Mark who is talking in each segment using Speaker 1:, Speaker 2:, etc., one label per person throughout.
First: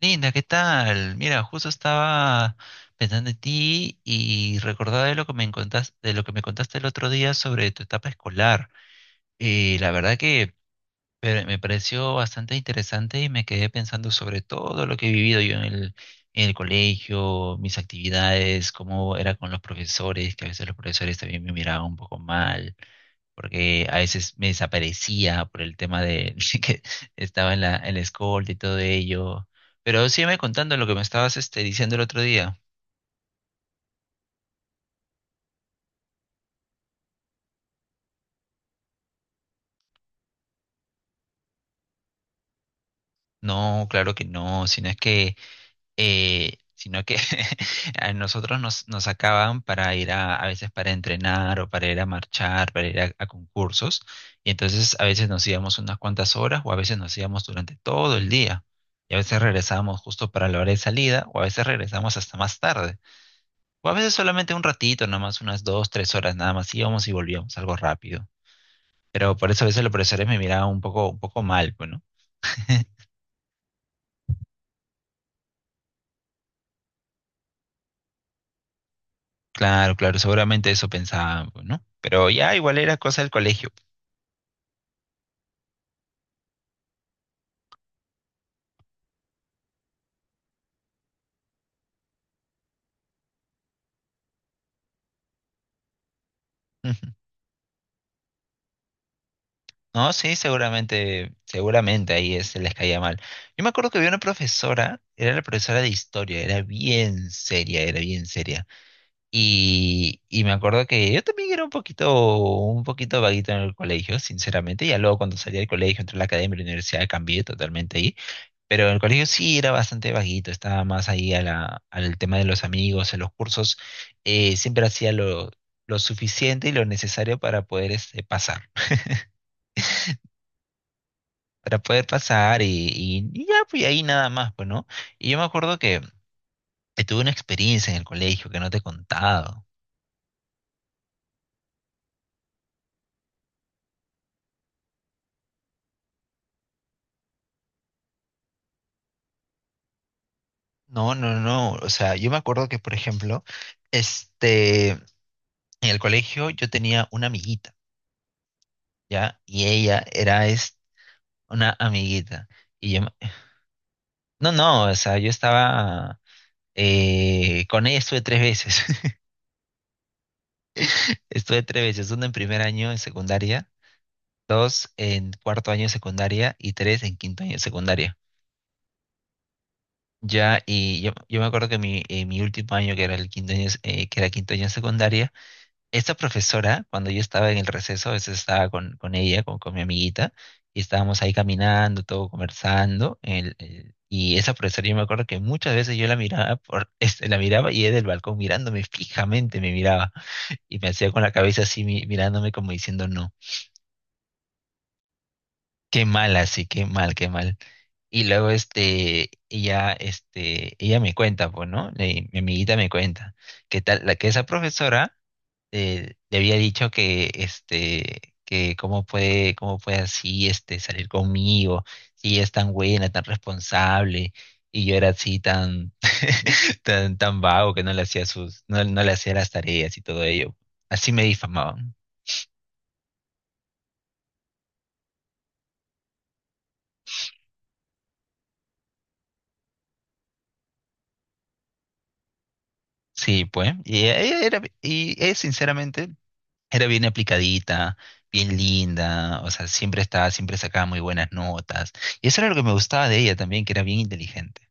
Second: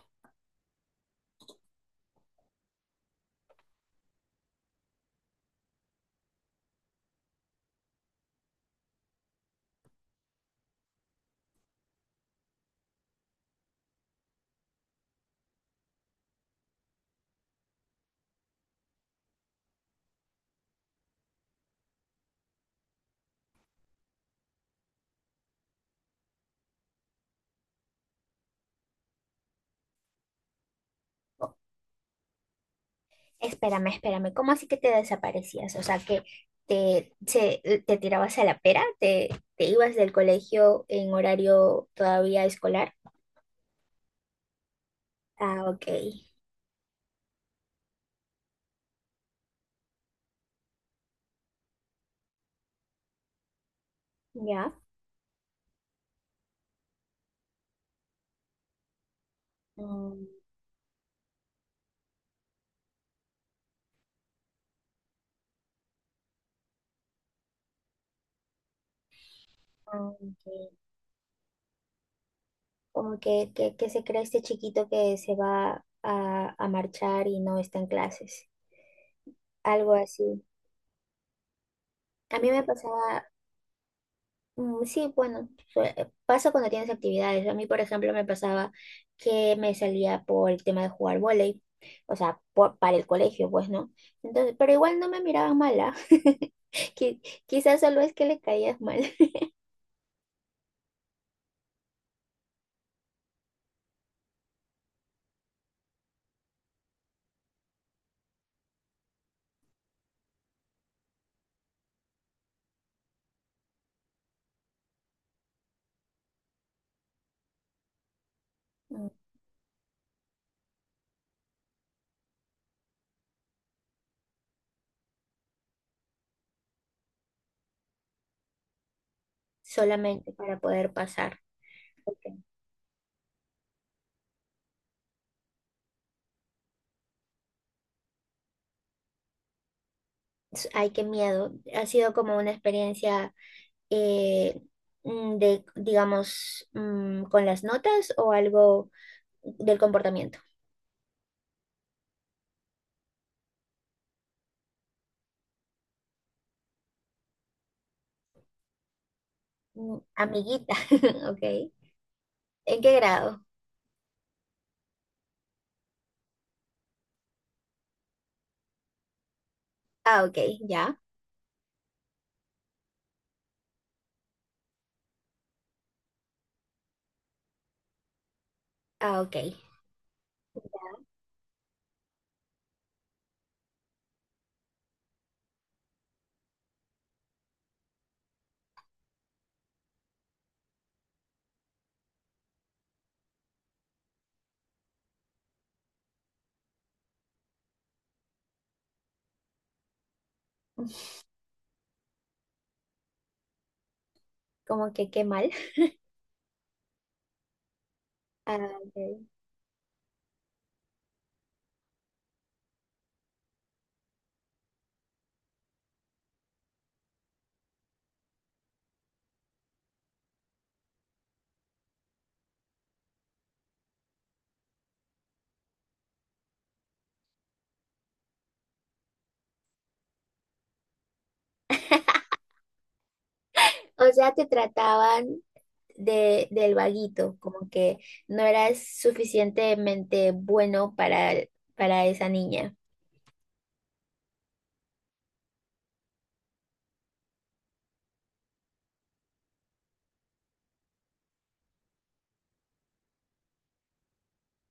Speaker 1: Linda, ¿qué tal? Mira, justo estaba pensando en ti y recordaba de lo que me contaste, el otro día sobre tu etapa escolar. Y la verdad que me pareció bastante interesante y me quedé pensando sobre todo lo que he vivido yo en el colegio, mis actividades, cómo era con los profesores, que a veces los profesores también me miraban un poco mal porque a veces me desaparecía por el tema de que estaba en la escolta y todo ello. Pero sígueme contando lo que me estabas diciendo el otro día.
Speaker 2: Espérame, espérame, ¿cómo así que te desaparecías? O sea, que te, te tirabas a la pera, te ibas del colegio en horario todavía escolar.
Speaker 1: No, claro que no,
Speaker 2: Ah, ok,
Speaker 1: sino que a nosotros nos sacaban para ir a veces para entrenar o para ir a marchar, para ir a concursos. Y
Speaker 2: ya.
Speaker 1: entonces a veces nos íbamos unas cuantas horas o a veces nos íbamos durante todo el día. Y a veces regresábamos
Speaker 2: Mm,
Speaker 1: justo para la hora de salida o a veces regresábamos hasta más tarde. O a veces solamente un ratito, nomás unas 2, 3 horas nada más, íbamos y volvíamos, algo rápido. Pero por eso a veces los
Speaker 2: ah,
Speaker 1: profesores me
Speaker 2: ok.
Speaker 1: miraban un poco mal, pues, ¿no?
Speaker 2: Como que, que se cree este chiquito que se va a marchar y no está en clases.
Speaker 1: Claro,
Speaker 2: Algo
Speaker 1: claro,
Speaker 2: así.
Speaker 1: seguramente eso pensaban, pues, ¿no? Pero
Speaker 2: A mí
Speaker 1: ya
Speaker 2: me
Speaker 1: igual era cosa
Speaker 2: pasaba.
Speaker 1: del colegio.
Speaker 2: Mm, sí, bueno, sue- pasa cuando tienes actividades. A mí, por ejemplo, me pasaba que me salía por el tema de jugar vóley, o sea, para el colegio, pues, ¿no? Entonces, pero igual no me miraban mala.
Speaker 1: Ujú.
Speaker 2: Qui- Quizás solo es que le caías mal.
Speaker 1: No, sí, seguramente, seguramente ahí se les caía mal. Yo me acuerdo que había una profesora, era la profesora de historia, era bien seria, era bien seria. Y me acuerdo que yo también era un poquito vaguito en el colegio, sinceramente. Ya luego cuando salí del colegio, entré a la academia y la universidad, cambié totalmente ahí. Pero en el
Speaker 2: Mm,
Speaker 1: colegio sí era bastante vaguito, estaba más ahí al tema de los amigos, en los cursos. Siempre hacía lo suficiente y lo necesario para poder pasar,
Speaker 2: solamente para poder pasar.
Speaker 1: para poder
Speaker 2: Ok.
Speaker 1: pasar y ya, pues ahí nada más, pues, ¿no? Y yo me acuerdo que tuve una experiencia en el colegio que no te he contado.
Speaker 2: Ay, qué miedo. Ha sido como una experiencia eh, de, digamos, con las notas o algo del comportamiento.
Speaker 1: No, no, no. O sea, yo me acuerdo que, por ejemplo, en el colegio yo tenía una amiguita, ¿ya? Y
Speaker 2: Mm,
Speaker 1: ella era
Speaker 2: amiguita,
Speaker 1: es
Speaker 2: ok.
Speaker 1: una amiguita.
Speaker 2: ¿En qué
Speaker 1: Y yo,
Speaker 2: grado?
Speaker 1: no, no, o sea, yo estaba, con ella estuve tres veces.
Speaker 2: Ah, ok, ya.
Speaker 1: Estuve tres veces, una en primer año en secundaria, dos en cuarto año de secundaria y tres en quinto año de secundaria.
Speaker 2: Ah, ok.
Speaker 1: Ya, y yo me acuerdo que mi último año, que era el quinto año, que era quinto año de secundaria, esta profesora, cuando yo estaba en el receso, a veces estaba con ella, con mi amiguita, y estábamos ahí caminando, todo conversando, y esa profesora yo me acuerdo que muchas veces yo la miraba, la miraba y ella del balcón mirándome fijamente me miraba, y me hacía con la cabeza así mirándome como diciendo no,
Speaker 2: Como que qué mal.
Speaker 1: qué mal así, qué mal, qué mal. Y luego
Speaker 2: Ah, ok.
Speaker 1: ella me cuenta, pues, ¿no? Mi amiguita me cuenta que tal, la que esa profesora le había dicho que que cómo puede así salir conmigo si ella es tan buena, tan responsable, y yo era así tan tan vago, que no le hacía sus no, no le hacía las tareas y todo ello. Así me difamaban.
Speaker 2: O sea, te trataban de, del vaguito, como que no eras suficientemente bueno para esa niña.
Speaker 1: Sí, pues. Y ella, sinceramente, era bien aplicadita, bien linda. O sea, siempre estaba, siempre sacaba muy buenas notas, y eso era lo que me gustaba de ella también, que era bien inteligente.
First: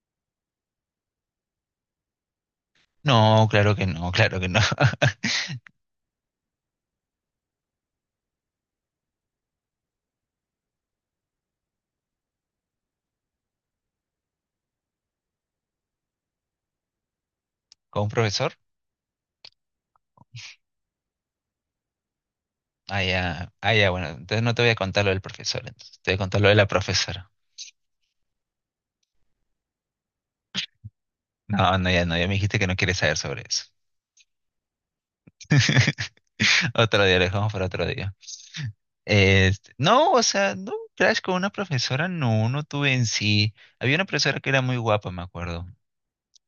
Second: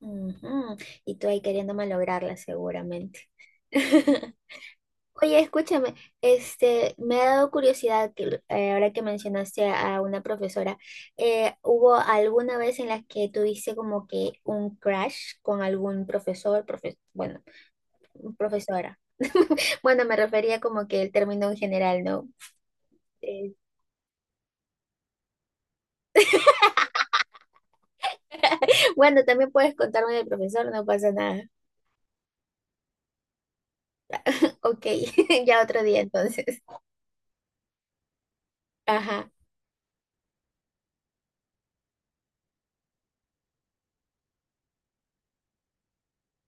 Speaker 2: Ujú. Y tú ahí queriendo malograrla seguramente.
Speaker 1: No, claro que no, claro que no.
Speaker 2: Oye, escúchame, este, me ha dado curiosidad que ahora que mencionaste a una profesora, ¿hubo alguna vez en la que tuviste como que un crush con algún profesor, bueno,
Speaker 1: ¿Con un profesor?
Speaker 2: profesora? Bueno, me refería como que el término en general, ¿no?
Speaker 1: Ah, ya,
Speaker 2: Eh,
Speaker 1: ah, ya, bueno, entonces no te voy a contar lo del profesor, entonces te voy a contar lo de la profesora.
Speaker 2: bueno, también puedes contarme del profesor, no pasa nada.
Speaker 1: No, no, ya no, ya me dijiste que no quieres saber sobre eso.
Speaker 2: Ok, ya otro día entonces.
Speaker 1: Otro día, lo dejamos para otro día.
Speaker 2: Ajá.
Speaker 1: No, o sea, no, crash con una profesora, no, no tuve en sí. Había una profesora que era muy guapa, me acuerdo.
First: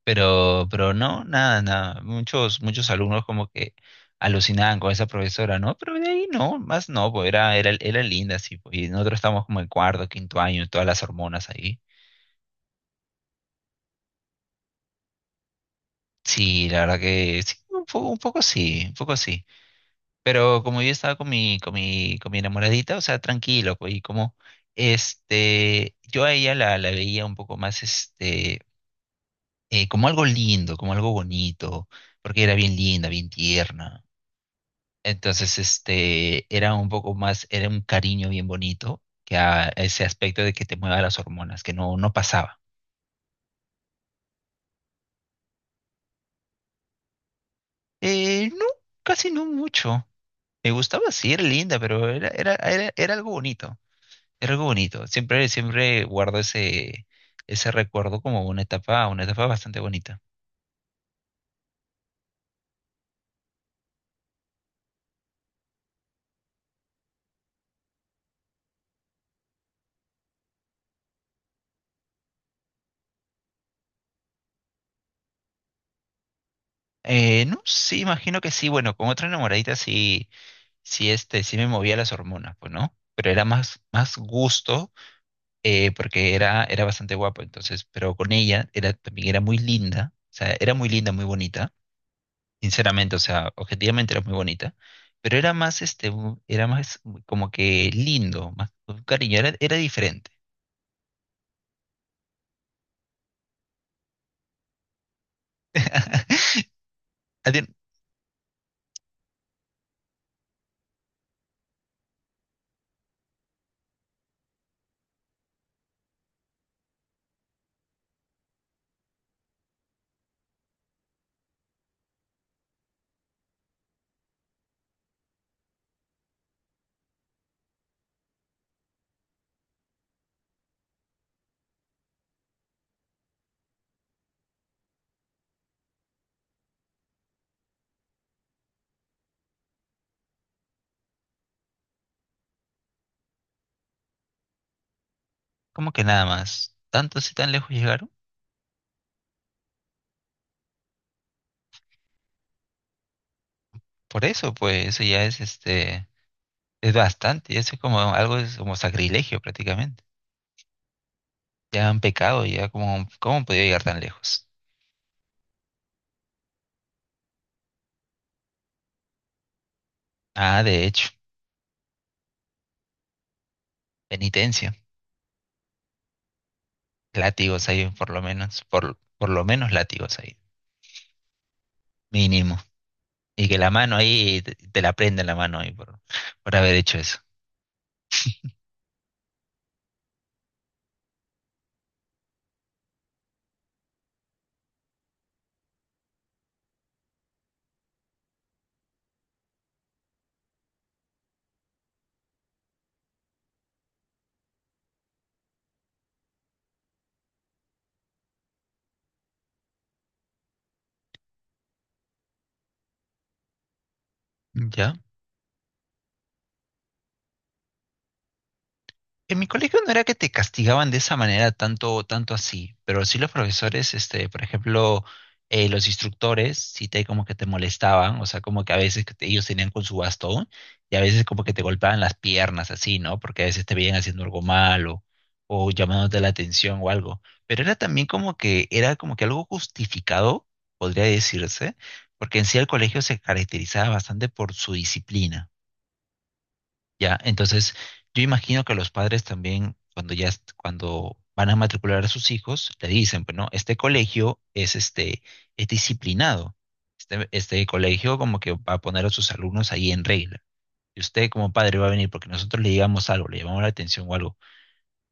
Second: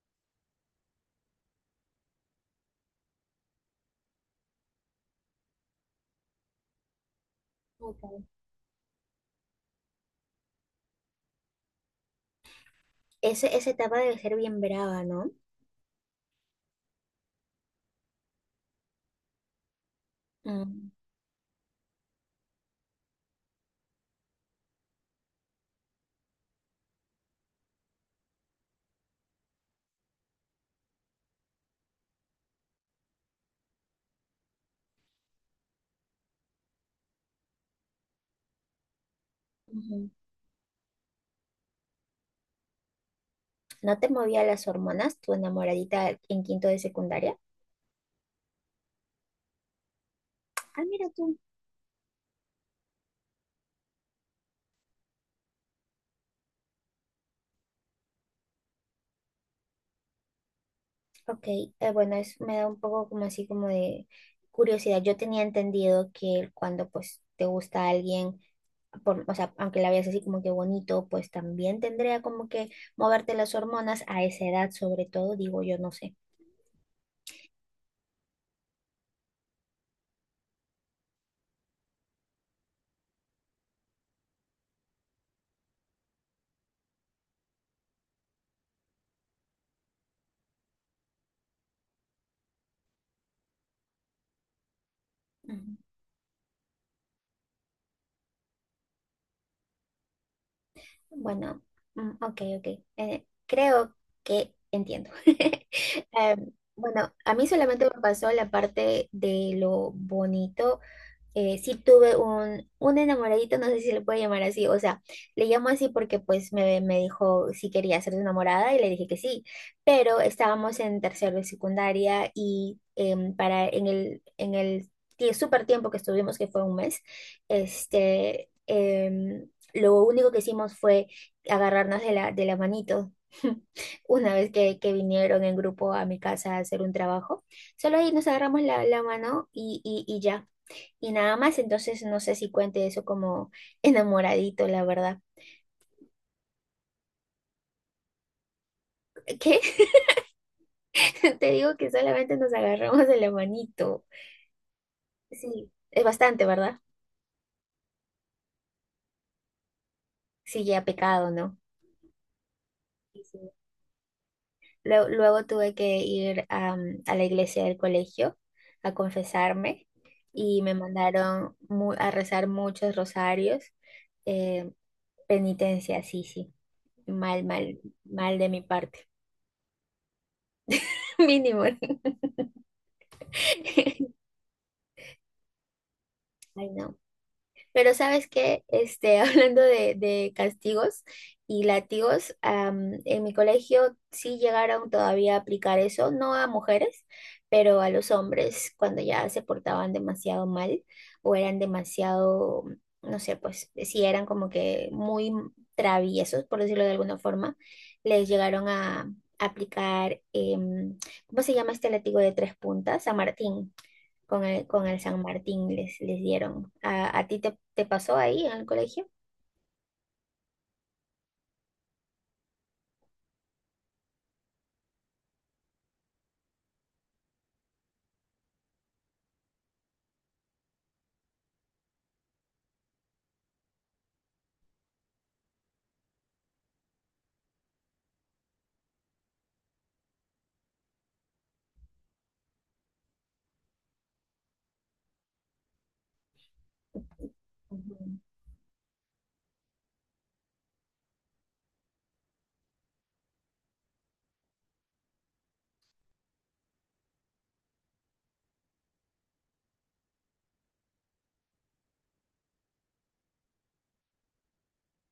Speaker 1: Pero no, nada, nada. Muchos, muchos alumnos como que alucinaban con esa profesora, ¿no? Pero de ahí no, más no, pues era
Speaker 2: Ok.
Speaker 1: linda, sí, pues. Y nosotros estábamos como en cuarto, quinto año, todas las hormonas ahí.
Speaker 2: Esa etapa debe ser bien brava, ¿no?
Speaker 1: Sí, la verdad que sí, un poco sí, un poco sí. Pero como yo
Speaker 2: Mm.
Speaker 1: estaba con mi enamoradita, o sea, tranquilo, pues, y como, yo a ella la veía un poco más, como algo lindo, como algo bonito, porque era bien linda, bien tierna. Entonces, era un poco más, era un cariño bien bonito, que a ese
Speaker 2: Ujú.
Speaker 1: aspecto de que te mueva las hormonas, que no, no pasaba.
Speaker 2: ¿No te movía las hormonas tu enamoradita en quinto de secundaria?
Speaker 1: No, casi no mucho. Me
Speaker 2: Ah, mira
Speaker 1: gustaba, sí,
Speaker 2: tú.
Speaker 1: era linda, pero era algo bonito, era algo bonito. Siempre, siempre guardo ese recuerdo como una etapa bastante bonita.
Speaker 2: Ok, bueno, es, me da un poco como así como de curiosidad. Yo tenía entendido que cuando pues te gusta alguien, por, o sea, aunque la veas así como que bonito, pues también tendría como que moverte las hormonas a esa edad, sobre todo, digo yo, no sé.
Speaker 1: No, sí, imagino que sí, bueno, con otra enamoradita sí, sí, sí me movía las hormonas, pues, ¿no? Pero era más, más gusto, porque era bastante guapo, entonces, pero con ella era, también era muy linda, o sea, era muy linda, muy bonita, sinceramente, o sea, objetivamente era muy bonita, pero era
Speaker 2: Ujú.
Speaker 1: más, era más como que lindo, más con cariño, era diferente.
Speaker 2: Bueno, ok, ok. Creo que entiendo. Bueno, a mí
Speaker 1: A ti-
Speaker 2: solamente me pasó la parte de lo bonito. Sí tuve un enamoradito, no sé si se le puede llamar así, o sea, le llamo así porque pues me dijo si quería ser su enamorada y le dije que sí, pero estábamos en tercero de secundaria y para en el súper tiempo que estuvimos, que fue un mes, este, lo único que hicimos fue agarrarnos de la manito. Una vez que vinieron en grupo a mi casa a hacer un trabajo, solo ahí nos agarramos la, la mano y ya y nada más, entonces no sé si cuente eso como enamoradito, la verdad.
Speaker 1: Como que nada más, tantos y tan lejos llegaron,
Speaker 2: ¿Qué? Te digo que solamente nos agarramos de la manito.
Speaker 1: por eso, pues, eso ya es,
Speaker 2: Sí, es bastante, ¿verdad?
Speaker 1: es bastante, eso es como algo, es como sacrilegio prácticamente,
Speaker 2: Sí, ya pecado, ¿no?
Speaker 1: ya han pecado, ya como,
Speaker 2: Sí,
Speaker 1: ¿cómo
Speaker 2: sí.
Speaker 1: han podido llegar tan lejos?
Speaker 2: Luego, luego tuve que ir a la iglesia del colegio a confesarme
Speaker 1: Ah,
Speaker 2: y me
Speaker 1: de hecho,
Speaker 2: mandaron a rezar muchos rosarios. eh,
Speaker 1: penitencia.
Speaker 2: penitencia, sí, sí. Mal,
Speaker 1: Látigos
Speaker 2: mal,
Speaker 1: hay por lo
Speaker 2: mal de mi
Speaker 1: menos,
Speaker 2: parte.
Speaker 1: por lo menos látigos hay,
Speaker 2: Mínimo.
Speaker 1: mínimo. Y que la mano ahí, te la prenda la mano ahí por
Speaker 2: Ay,
Speaker 1: haber hecho
Speaker 2: no.
Speaker 1: eso.
Speaker 2: Pero ¿sabes qué? Este, hablando de castigos y látigos, en mi colegio sí llegaron todavía a aplicar eso, no a mujeres, pero a los hombres cuando ya se portaban demasiado mal o eran demasiado, no sé, pues si eran como que muy traviesos, por decirlo de alguna forma, les llegaron a aplicar, ¿cómo se llama este látigo de tres puntas? San Martín con
Speaker 1: ¿Ya?
Speaker 2: el San Martín les, les dieron. A ti te, te pasó ahí en el colegio?
Speaker 1: En mi colegio no era que te castigaban de esa manera tanto, tanto así, pero sí los profesores, por ejemplo, los instructores, sí te como que te molestaban, o sea, como que a veces que ellos tenían con su bastón y a veces como que te golpeaban las piernas así, ¿no? Porque a veces te veían haciendo algo malo o llamándote la atención o algo. Pero era también como que, era como que algo justificado, podría decirse, porque en sí el colegio se caracterizaba bastante por su disciplina. Ya, entonces
Speaker 2: Ujú.
Speaker 1: yo imagino que los padres también, cuando ya, cuando van a matricular a sus hijos, le dicen, pues no, este colegio es es disciplinado. Este colegio como que va a poner a sus alumnos ahí en regla. Y usted como padre va a venir porque nosotros le digamos algo, le llamamos la atención o algo.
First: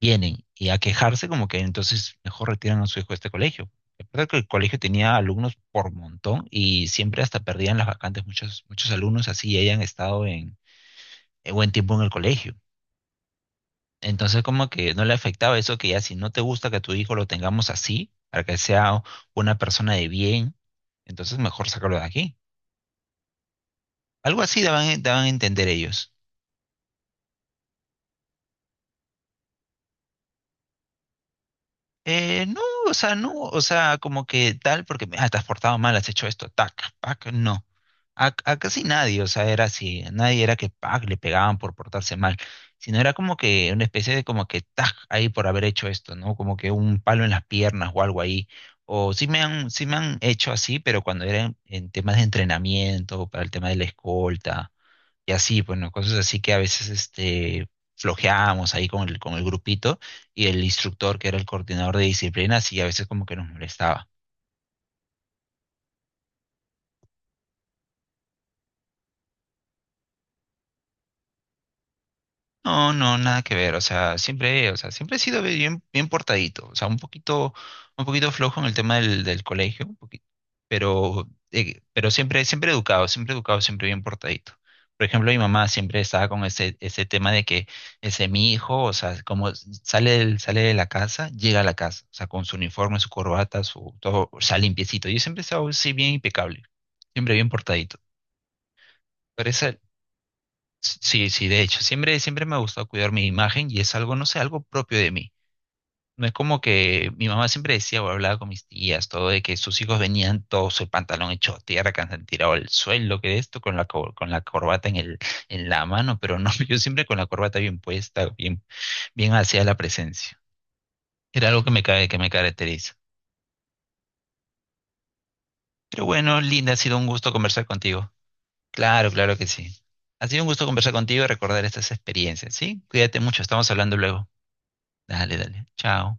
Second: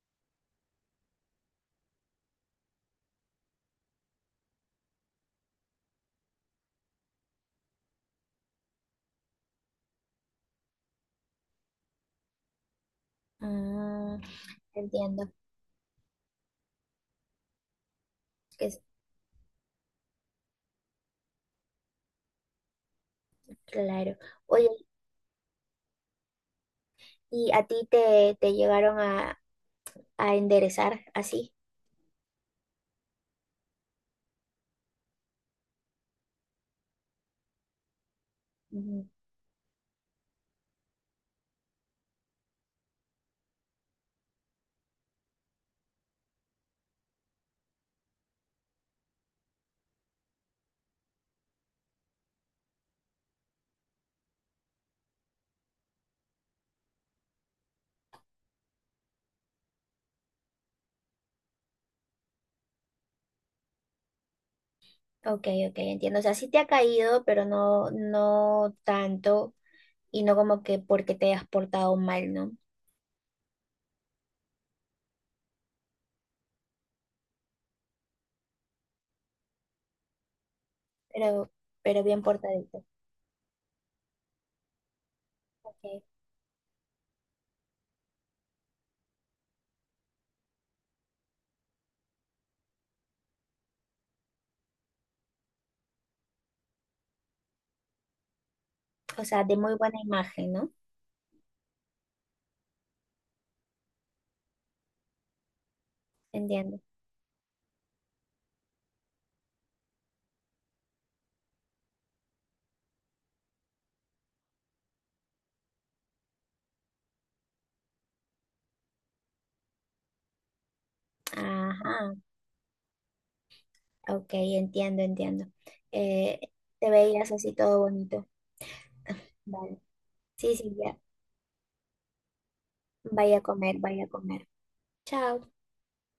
Speaker 1: Vienen y a quejarse como que entonces mejor retiran a su hijo de este colegio. La verdad que el colegio tenía alumnos por montón y siempre hasta perdían las vacantes muchos, muchos alumnos así hayan estado en buen tiempo en el colegio.
Speaker 2: Ah,
Speaker 1: Entonces como que no le
Speaker 2: entiendo,
Speaker 1: afectaba eso que ya si no te gusta que tu hijo lo tengamos así, para que
Speaker 2: que es
Speaker 1: sea una persona de bien, entonces mejor sacarlo de aquí.
Speaker 2: claro.
Speaker 1: Algo así
Speaker 2: Oye,
Speaker 1: daban a entender ellos.
Speaker 2: ¿y a ti te, te llegaron a enderezar así?
Speaker 1: No, o sea, no, o sea, como que tal, porque ah, te has portado mal, has hecho esto, tac, pac, no. A casi
Speaker 2: Ujú.
Speaker 1: nadie, o sea, era así, nadie era que pac, le pegaban por portarse mal, sino era como que una especie de como que tac, ahí por haber hecho esto, ¿no? Como que un palo en las piernas o algo ahí. O sí me han hecho así, pero cuando era en temas de entrenamiento, para el tema de la escolta y así, bueno, cosas así que a veces flojeábamos ahí con el grupito y el instructor, que era el coordinador de disciplina, sí, a veces como que nos molestaba.
Speaker 2: Ok, ok, entiendo. O sea, sí te ha caído, pero no, no tanto y no como que porque te has portado mal, ¿no?
Speaker 1: No, no, nada que ver, o sea, siempre he sido bien, bien portadito, o sea, un poquito flojo en el tema del colegio, un poquito,
Speaker 2: Pero, pero
Speaker 1: pero
Speaker 2: bien
Speaker 1: siempre, siempre
Speaker 2: portadito.
Speaker 1: educado, siempre educado, siempre bien portadito. Por ejemplo, mi mamá
Speaker 2: Ok.
Speaker 1: siempre estaba con ese tema de que ese mi hijo, o sea, como sale, sale de la casa, llega a la casa, o sea, con su uniforme, su corbata, su todo, o sea, limpiecito. Yo siempre he estado así bien impecable, siempre bien portadito.
Speaker 2: O sea,
Speaker 1: Pero
Speaker 2: de
Speaker 1: esa
Speaker 2: muy buena imagen, ¿no?
Speaker 1: Sí, sí, de hecho, siempre, siempre me ha gustado cuidar mi imagen y es algo, no sé, algo propio de mí. No es como
Speaker 2: Entiendo.
Speaker 1: que mi mamá siempre decía o hablaba con mis tías, todo de que sus hijos venían todos el pantalón hecho tierra, que han tirado al suelo, que esto, con la corbata en la mano, pero no, yo siempre con la corbata bien puesta, bien, bien hacia la presencia. Era algo
Speaker 2: Ajá.
Speaker 1: que me caracteriza.
Speaker 2: Ok, entiendo, entiendo.
Speaker 1: Pero
Speaker 2: Eh,
Speaker 1: bueno, Linda, ha
Speaker 2: te
Speaker 1: sido un gusto
Speaker 2: veías así
Speaker 1: conversar
Speaker 2: todo
Speaker 1: contigo.
Speaker 2: bonito.
Speaker 1: Claro, claro que sí.
Speaker 2: Vale.
Speaker 1: Ha sido un
Speaker 2: Sí,
Speaker 1: gusto
Speaker 2: sí,
Speaker 1: conversar
Speaker 2: ya.
Speaker 1: contigo y recordar estas experiencias, ¿sí? Cuídate
Speaker 2: Vaya
Speaker 1: mucho,
Speaker 2: a
Speaker 1: estamos
Speaker 2: comer,
Speaker 1: hablando
Speaker 2: vaya a
Speaker 1: luego.
Speaker 2: comer.
Speaker 1: Dale,
Speaker 2: Chao.
Speaker 1: dale. Chao.